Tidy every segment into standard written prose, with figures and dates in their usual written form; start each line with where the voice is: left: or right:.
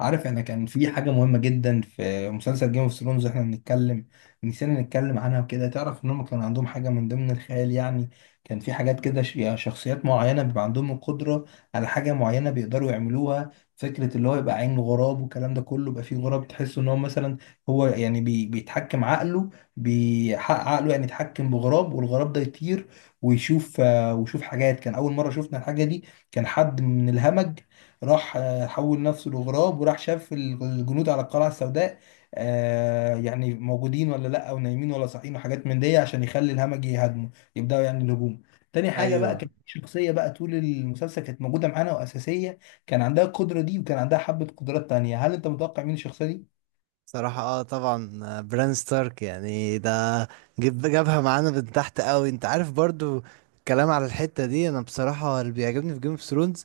left: عارف، انا كان في حاجة مهمة جدا في مسلسل جيم اوف ثرونز احنا بنتكلم، نسينا نتكلم عنها وكده. تعرف ان هم كان عندهم حاجة من ضمن الخيال، يعني كان في حاجات كده يعني شخصيات معينة بيبقى عندهم القدرة على حاجة معينة بيقدروا يعملوها. فكرة اللي هو يبقى عين غراب والكلام ده كله، يبقى فيه غراب تحس ان هو مثلا هو يعني بيتحكم عقله، بيحقق عقله يعني يتحكم بغراب والغراب ده يطير ويشوف ويشوف حاجات. كان اول مرة شفنا الحاجة دي، كان حد من الهمج راح حول نفسه لغراب، وراح شاف الجنود على القلعة السوداء يعني موجودين ولا لا او نايمين ولا صاحيين وحاجات من دي، عشان يخلي الهمج يهاجمه، يبداوا يعني الهجوم. تاني حاجة بقى،
right: ايوه،
left: كانت في شخصية بقى طول المسلسل كانت موجودة معانا وأساسية، كان عندها القدرة دي وكان عندها حبة قدرات تانية. هل أنت متوقع مين الشخصية دي؟
right: صراحة اه طبعا بران ستارك يعني ده. جابها معانا من تحت قوي، انت عارف برضو. الكلام على الحتة دي، انا بصراحة اللي بيعجبني في جيم اوف ثرونز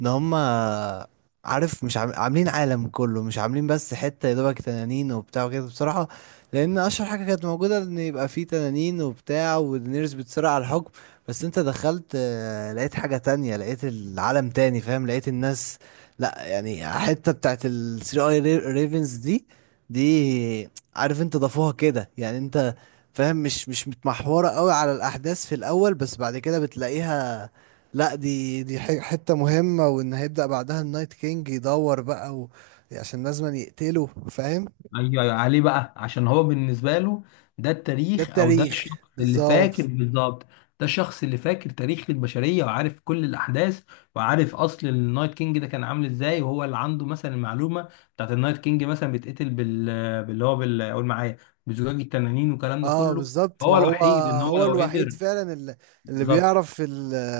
right: ان هما عارف مش عام- عاملين عالم كله، مش عاملين بس حتة يا دوبك تنانين وبتاع وكده، بصراحة. لان اشهر حاجة كانت موجودة ان يبقى فيه تنانين وبتاع ودينيرز بتصارع على الحكم. بس انت دخلت لقيت حاجة تانية، لقيت العالم تاني، فاهم، لقيت الناس. لا يعني حتة بتاعت ال 3 اي ريفنز دي، دي عارف انت ضافوها كده، يعني انت فاهم. مش متمحورة قوي على الأحداث في الأول، بس بعد كده بتلاقيها. لا دي حتة مهمة، وإن هيبدأ بعدها النايت كينج يدور بقى و... عشان لازم يقتله، فاهم.
left: ايوه ايوه، عليه بقى، عشان هو بالنسبه له ده
right: ده
left: التاريخ، او ده
right: التاريخ
left: الشخص اللي
right: بالظبط.
left: فاكر بالظبط. ده الشخص اللي فاكر تاريخ البشريه وعارف كل الاحداث، وعارف اصل النايت كينج ده كان عامل ازاي، وهو اللي عنده مثلا المعلومه بتاعت النايت كينج. مثلا بيتقتل بال باللي هو بال قول معايا، بزجاج التنانين والكلام ده
right: اه
left: كله.
right: بالظبط، ما
left: فهو
right: هو
left: الوحيد ان هو
right: هو
left: لو
right: الوحيد
left: قدر.
right: فعلا اللي
left: بالظبط،
right: بيعرف، اللي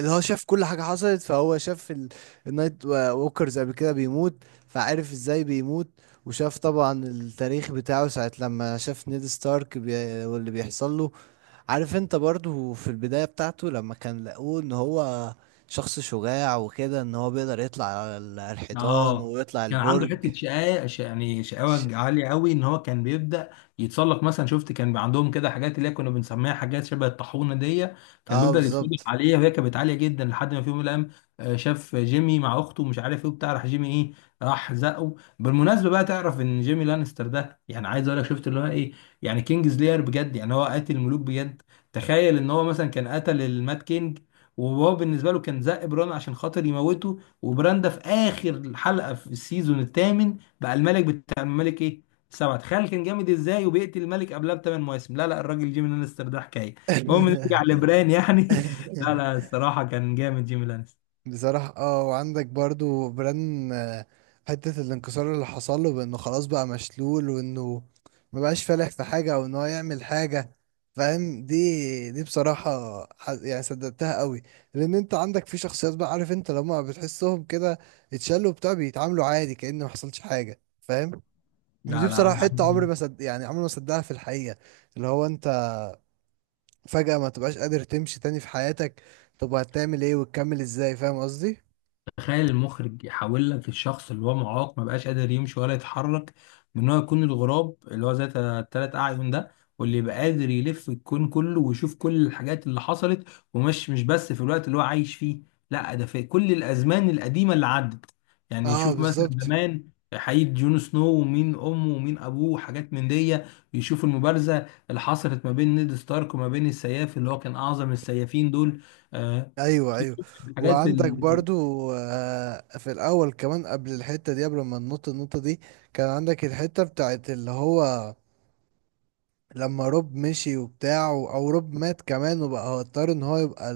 right: هو شاف كل حاجة حصلت، فهو شاف النايت ووكرز قبل كده بيموت، فعرف ازاي بيموت. وشاف طبعا التاريخ بتاعه ساعة لما شاف نيد ستارك واللي بيحصل له. عارف انت برضو في البداية بتاعته لما كان لقوه ان هو شخص شجاع وكده، ان هو بيقدر يطلع على على الحيطان
left: اه.
right: ويطلع
left: كان عنده
right: البرج.
left: حته شقاوه، يعني شقاوه
right: ش-
left: عاليه قوي، ان هو كان بيبدا يتسلق مثلا. شفت كان بيبقى عندهم كده حاجات اللي هي كنا بنسميها حاجات شبه الطاحونه دي، كان
right: اه
left: بيفضل يتسلق
right: بالظبط.
left: عليها وهي كانت عاليه جدا، لحد ما في يوم من الايام شاف جيمي مع اخته مش عارف ايه وبتاع، راح جيمي ايه؟ راح زقه. بالمناسبه بقى، تعرف ان جيمي لانستر ده، يعني عايز اقول لك شفت اللي هو ايه، يعني كينجز لير بجد، يعني هو قاتل الملوك بجد. تخيل ان هو مثلا كان قتل المات كينج، وهو بالنسبه له كان زق بران عشان خاطر يموته. وبراندا في اخر حلقه في السيزون الثامن بقى الملك، بتاع الملك ايه، سبعة. تخيل كان جامد ازاي، وبيقتل الملك قبلها بثمان مواسم. لا لا، الراجل جيمي لانستر ده حكايه. المهم نرجع لبران يعني لا لا، الصراحه كان جامد جيمي لانستر.
right: بصراحة اه وعندك برضو بران حتة الانكسار اللي حصل له بانه خلاص بقى مشلول، وانه مبقاش فالح في حاجة او ان هو يعمل حاجة، فاهم. دي بصراحة يعني صدقتها قوي. لان انت عندك في شخصيات بقى، عارف انت لما بتحسهم كده اتشالوا بتاع بيتعاملوا عادي كأن ما حصلش حاجة، فاهم. ودي
left: لا
right: بصراحة
left: لا،
right: حتة عمري ما صد... يعني عمري ما صدقها في الحقيقة، اللي هو انت فجأة ما تبقاش قادر تمشي تاني في حياتك، طب هتعمل ايه وتكمل ازاي، فاهم قصدي.
left: تخيل المخرج يحول لك الشخص اللي هو معاق، ما بقاش قادر يمشي ولا يتحرك، من هو يكون الغراب اللي هو ذات 3 اعين ده، واللي يبقى قادر يلف الكون كله ويشوف كل الحاجات اللي حصلت. ومش مش بس في الوقت اللي هو عايش فيه، لا ده في كل الازمان القديمه اللي عدت. يعني
right: اه
left: يشوف مثلا
right: بالظبط.
left: زمان حقيقة جون سنو، ومين امه ومين ابوه وحاجات من دي. يشوف المبارزه اللي حصلت ما بين نيد ستارك وما بين السياف اللي هو كان اعظم السيافين دول. آه،
right: ايوه، ايوه
left: يشوف الحاجات
right: وعندك
left: اللي
right: برضو آه في الاول كمان قبل الحته دي، قبل ما ننط النقطه دي، كان عندك الحته بتاعت اللي هو لما روب مشي وبتاع، او روب مات كمان، وبقى هو اضطر ان هو يبقى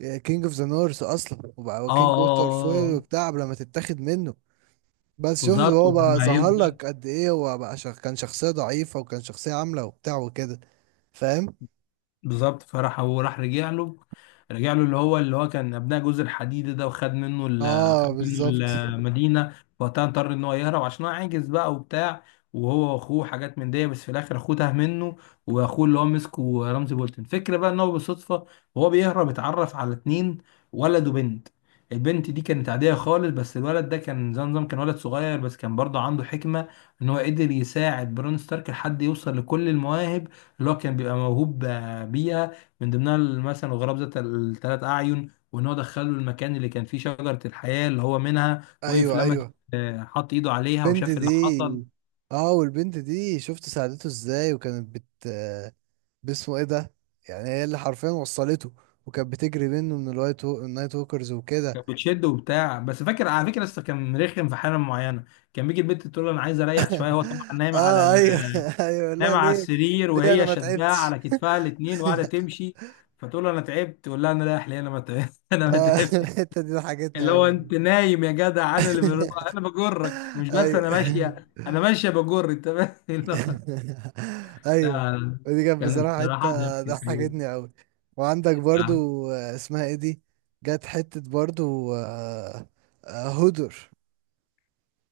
right: الكينج اوف ذا نورث اصلا، وبقى هو
left: اه اه
right: كينج ووتر
left: اه
right: فويل
left: آه.
right: وبتاع قبل ما تتاخد منه. بس شفت
left: بالظبط
right: هو بقى ظهر لك قد ايه، هو بقى كان شخصيه ضعيفه وكان شخصيه عامله وبتاع وكده، فاهم.
left: بالظبط، فراح هو راح رجع له. اللي هو كان ابناء جوز الحديد ده، وخد منه ال
right: اه
left: خد منه
right: بالظبط.
left: المدينه وقتها اضطر ان هو يهرب عشان هو عاجز بقى وبتاع، وهو واخوه حاجات من دي. بس في الاخر اخوه تاه منه، واخوه اللي هو مسكه رمزي بولتن. فكرة بقى ان هو بالصدفه وهو بيهرب اتعرف على اتنين، ولد وبنت. البنت دي كانت عادية خالص، بس الولد ده كان زي نظام، كان ولد صغير بس كان برضه عنده حكمة، ان هو قدر يساعد برون ستارك لحد يوصل لكل المواهب اللي هو كان بيبقى موهوب بيئة. من ضمنها مثلا الغراب ذات 3 أعين، وإن هو دخله المكان اللي كان فيه شجرة الحياة اللي هو منها، وقف
right: ايوه،
left: لما
right: ايوه
left: حط إيده عليها
right: البنت
left: وشاف
right: دي.
left: اللي حصل.
right: اه والبنت دي شفت ساعدته ازاي، وكانت باسمه ايه ده، يعني هي اللي حرفيا وصلته، وكانت بتجري منه من النايت ووكرز وكده.
left: كانت بتشد وبتاع، بس فاكر على فكرة لسه كان رخم في حالة معينة، كان بيجي البنت تقول له أنا عايز أريح شوية، هو طبعا نايم على
right: اه، ايوه. ايوه، لا ليه،
left: السرير
right: ليه انا
left: وهي
right: ما
left: شداه
right: تعبتش.
left: على كتفها الاتنين وقاعدة تمشي. فتقول له أنا تعبت، تقول لها أنا رايح ليه؟ أنا ما تعبت أنا ما
right: اه
left: تعبتش.
right: الحته دي ضحكتني
left: اللي هو
right: اوي والله.
left: انت نايم يا جدع، انا بجرك، مش بس انا
right: ايوه.
left: ماشيه، انا ماشيه بجر، انت فاهم؟ لا
right: ايوه،
left: لا،
right: ودي كانت
left: كان
right: بصراحه حته
left: الصراحه ضحك الحقيقه.
right: ضحكتني قوي. وعندك برضو اسمها ايه دي، جت حته برضو هدر.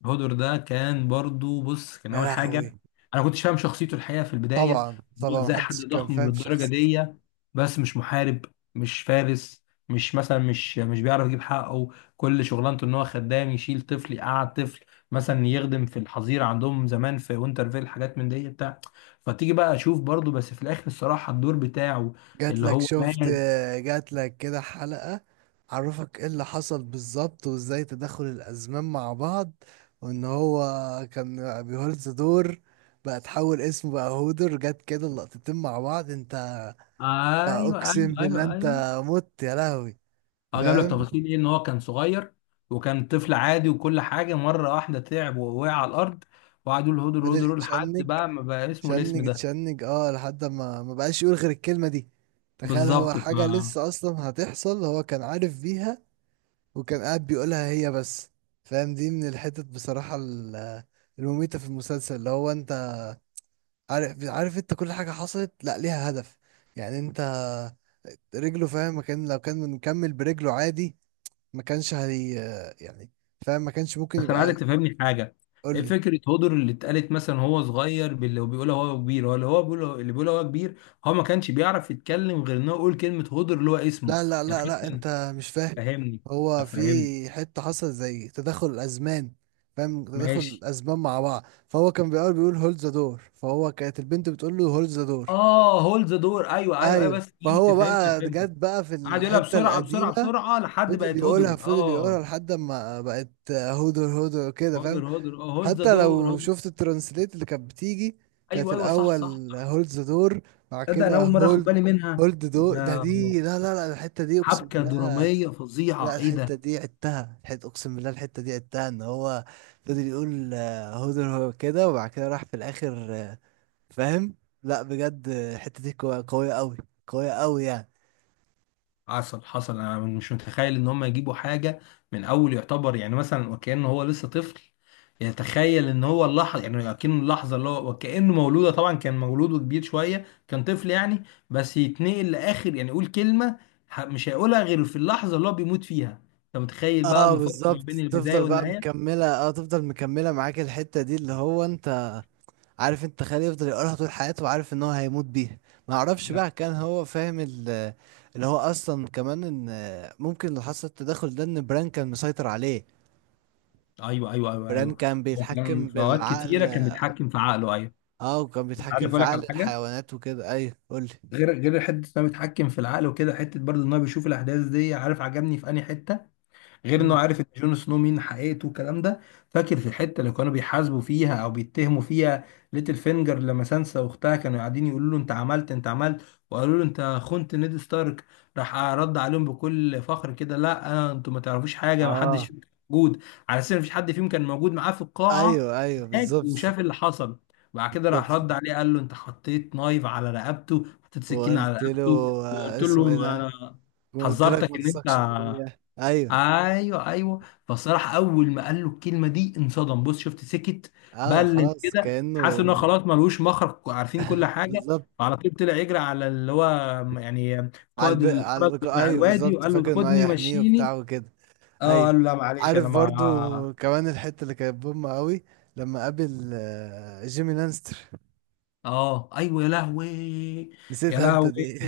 left: هودر ده كان برضو، بص، كان
right: يا
left: اول حاجه
right: لهوي،
left: انا كنتش فاهم شخصيته الحقيقه في البدايه،
right: طبعا
left: إن هو
right: طبعا
left: ازاي حد
right: محدش كان
left: ضخم
right: فاهم
left: بالدرجه
right: شخصيتي.
left: دي بس مش محارب، مش فارس، مش مثلا مش مش بيعرف يجيب حقه، كل شغلانته ان هو خدام، يشيل طفل يقعد طفل، مثلا يخدم في الحظيره عندهم زمان في وينترفيل، حاجات من دي بتاع. فتيجي بقى اشوف برضو، بس في الاخر الصراحه الدور بتاعه
right: جات
left: اللي
right: لك
left: هو
right: شفت
left: مات.
right: جات لك كده حلقه عرفك ايه اللي حصل بالظبط، وازاي تدخل الازمان مع بعض، وان هو كان بيهولز دور، بقى تحول اسمه بقى هودر، جت كده اللقطتين مع بعض، انت
left: ايوه ايوه
right: اقسم بالله،
left: ايوه
right: انت
left: ايوه.
right: مت يا لهوي،
left: اه، جاب لك
right: فاهم.
left: تفاصيل ايه، ان هو كان صغير وكان طفل عادي، وكل حاجه مره واحده تعب ووقع على الارض، وقعدوا يقولوا هدر هدر
right: فضل
left: هدر، لحد
right: يتشنج
left: بقى ما بقى اسمه الاسم
right: يتشنج
left: ده.
right: يتشنج اه لحد ما ما بقاش يقول غير الكلمة دي. تخيل هو
left: بالظبط،
right: حاجة لسه اصلا هتحصل، هو كان عارف بيها، وكان قاعد بيقولها هي بس، فاهم. دي من الحتت بصراحة المميتة في المسلسل، اللي هو انت عارف انت كل حاجة حصلت لا ليها هدف، يعني انت رجله، فاهم، ما كان لو كان مكمل برجله عادي ما كانش هي يعني، فاهم، ما كانش ممكن
left: بس انا
right: يبقى.
left: عايزك تفهمني حاجه:
right: قول
left: ايه
right: لي.
left: فكره هدر اللي اتقالت مثلا هو صغير، باللي هو بيقولها هو كبير، هو اللي هو بيقوله اللي بيقوله هو كبير، هو ما كانش بيعرف يتكلم غير انه يقول كلمه هدر اللي هو اسمه،
right: لا لا
left: يعني
right: لا لا،
left: حتى.
right: انت مش فاهم.
left: فهمني،
right: هو في
left: فهمني.
right: حتة حصل زي تدخل الأزمان، فاهم، تدخل
left: ماشي،
right: الأزمان مع بعض، فهو كان بيقول هولد ذا دور، فهو كانت البنت بتقول له هولد ذا دور.
left: اه، هولد ذا دور، ايوه ايوه ايوه، بس
right: ايوه،
left: فهمت
right: فهو
left: فهمت
right: بقى
left: فهمت.
right: جت بقى في
left: قعد يقولها
right: الحتة
left: بسرعه بسرعه
right: القديمة،
left: بسرعه لحد
right: فضل
left: بقت
right: يقولها
left: هدر.
right: فضل يقولها
left: اه،
right: لحد ما بقت هودر هودر كده، فاهم.
left: هدر هدر. اه، هولد ذا
right: حتى
left: دور،
right: لو
left: هدر.
right: شفت الترانسليت اللي كانت بتيجي، كانت
left: ايوه ايوه، صح صح
right: الأول
left: صح.
right: هولد ذا دور، بعد
left: تصدق انا
right: كده
left: اول مره اخد بالي منها
right: هولد دور ده.
left: ده!
right: دي لا لا لا، الحتة دي أقسم
left: حبكه
right: بالله.
left: دراميه فظيعه،
right: لا،
left: ايه
right: الحتة
left: ده!
right: دي عدتها، الحتة أقسم بالله، الحتة دي عدتها إن هو فضل يقول هدر، هو كده، وبعد كده راح في الآخر فاهم. لا بجد الحتة دي قوية قوية أوي، قوية أوي يعني.
left: حصل حصل، انا مش متخيل ان هم يجيبوا حاجه من اول يعتبر، يعني مثلا وكانه هو لسه طفل، يتخيل ان هو اللحظه، يعني اكنه اللحظه اللي هو، وكانه مولوده، طبعا كان مولوده كبير شويه، كان طفل يعني، بس يتنقل لاخر، يعني يقول كلمه مش هيقولها غير في اللحظه اللي هو بيموت فيها. انت متخيل بقى
right: اه
left: المفارقه ما بين
right: بالظبط،
left: البدايه
right: تفضل بقى
left: والنهايه؟
right: مكملة، اه تفضل مكملة معاك الحتة دي، اللي هو انت عارف انت خالي يفضل يقولها طول حياته، وعارف ان هو هيموت بيها. ما اعرفش
left: نعم.
right: بقى كان هو فاهم اللي هو اصلا كمان ان ممكن اللي حصل التدخل ده، ان بران كان مسيطر عليه.
left: ايوه ايوه ايوه
right: بران
left: ايوه،
right: كان
left: وكان
right: بيتحكم
left: في اوقات كتيره
right: بالعقل.
left: كان بيتحكم في عقله، ايوه.
right: اه وكان
left: عارف
right: بيتحكم في
left: اقول لك
right: عقل
left: على حاجه؟
right: الحيوانات وكده، ايوه قول لي.
left: غير حته انه بيتحكم في العقل وكده، حته برضه ان هو بيشوف الاحداث دي. عارف عجبني في انهي حته؟ غير انه
right: مم.
left: عارف ان جون سنو مين حقيقته والكلام ده، فاكر في الحته اللي كانوا بيحاسبوا فيها او بيتهموا فيها ليتل فينجر، لما سانسا واختها كانوا قاعدين يقولوا له: انت عملت، انت عملت، وقالوا له انت خنت نيد ستارك. راح رد عليهم بكل فخر كده: لا انتوا ما تعرفوش حاجه، ما حدش
right: اه،
left: فيكم موجود. على اساس ان مفيش حد فيهم كان موجود معاه في القاعه
right: ايوه، ايوه
left: هناك
right: بالظبط.
left: وشاف اللي حصل. بعد كده راح
right: بالظبط
left: رد عليه، قال له: انت حطيت نايف على رقبته، حطيت سكين على
right: وقلت له
left: رقبته، وقلت له
right: اسمه ايه
left: ما
right: ده،
left: انا
right: قلت لك ما
left: حذرتك ان انت.
right: تثقش فيا، ايوه.
left: ايوه ايوه. فالصراحه اول ما قال له الكلمه دي انصدم، بص شفت سكت
right: اه
left: بلل
right: خلاص
left: كده،
right: كأنه
left: حاسس ان هو خلاص ملوش مخرج، عارفين كل حاجه.
right: بالظبط
left: فعلى طول طلع يجري على اللي هو، يعني قائد الحرس بتاع
right: ايوه
left: الوادي،
right: بالظبط،
left: وقال له
right: فاكر انه
left: خدني
right: هيحميه وبتاع
left: ومشيني.
right: وكده.
left: اه،
right: ايوه،
left: قال له لا معلش انا
right: عارف
left: ما.
right: برضو كمان الحتة اللي كانت بوم قوي لما قابل جيمي لانستر،
left: اه، ايوه يا لهوي، يا
right: نسيتها انت
left: لهوي.
right: دي.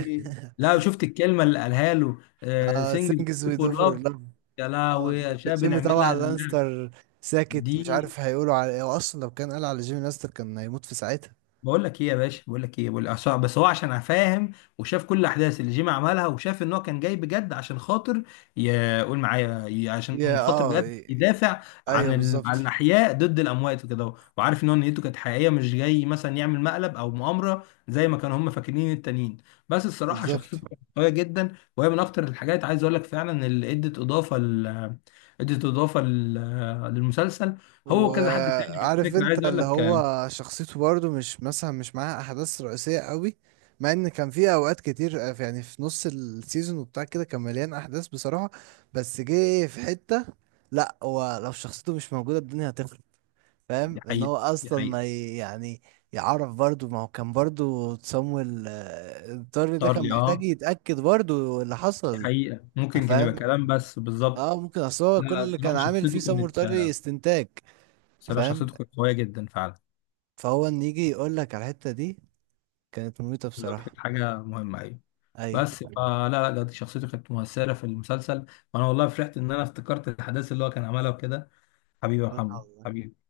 left: لا شفت الكلمه اللي قالها له؟
right: اه،
left: سينجز
right: سينجز وي دو
left: فور
right: فور
left: لاف.
right: لاف.
left: يا لهوي
right: اه،
left: يا شباب،
right: جيمي طبعا
left: بنعملها لله.
right: لانستر ساكت مش
left: دي
right: عارف هيقولوا على ايه، هو اصلا لو كان قال على جيمي لانستر كان هيموت في ساعتها.
left: بقول لك ايه يا باشا، بقول لك ايه، بقول عشان بس هو عشان فاهم وشاف كل الاحداث اللي جيمي عملها، وشاف ان هو كان جاي بجد عشان خاطر عشان
right: يا
left: خاطر
right: اه
left: بجد
right: ي-
left: يدافع
right: ايوه
left: عن
right: بالظبط،
left: الاحياء ضد الاموات وكده اهو. وعارف ان هو نيته كانت حقيقيه، مش جاي مثلا يعمل مقلب او مؤامره زي ما كانوا هم فاكرين التانيين. بس الصراحه
right: بالظبط.
left: شخصيته كانت قويه جدا، وهي من اكتر الحاجات عايز اقول لك فعلا اللي ادت اضافه للمسلسل. هو كذا حد تاني على
right: وعارف
left: فكره، عايز
right: انت
left: اقول
right: اللي
left: لك
right: هو شخصيته برضه مش مثلا مش معاها احداث رئيسيه قوي، مع ان كان في اوقات كتير يعني في نص السيزون وبتاع كده كان مليان احداث بصراحه، بس جه في حته. لا هو لو شخصيته مش موجوده الدنيا هتخرب،
left: دي
right: فاهم ان
left: حقيقه،
right: هو
left: دي
right: اصلا
left: حقيقة.
right: ما ي- يعني يعرف برضو، ما هو كان برضو تسامويل الضر ده
left: اختار
right: كان
left: لي،
right: محتاج
left: اه.
right: يتأكد برضو اللي
left: دي
right: حصل،
left: حقيقة ممكن كان
right: فاهم.
left: يبقى كلام بس، بالظبط.
right: اه ممكن اصل هو
left: لا
right: كل
left: لا،
right: اللي كان عامل فيه سامويل طري استنتاج،
left: الصراحة
right: فاهم،
left: شخصيته كانت قوية جدا فعلا.
right: فهو ان يجي يقول لك على الحتة دي كانت مميتة
left: بالظبط،
right: بصراحة.
left: كانت حاجة مهمة، أيوة.
right: ايوه
left: بس فلا لا لا، بجد شخصيته كانت مؤثرة في المسلسل. وأنا والله فرحت إن أنا افتكرت الأحداث اللي هو كان عملها وكده. حبيبي يا محمد،
right: والله.
left: حبيبي.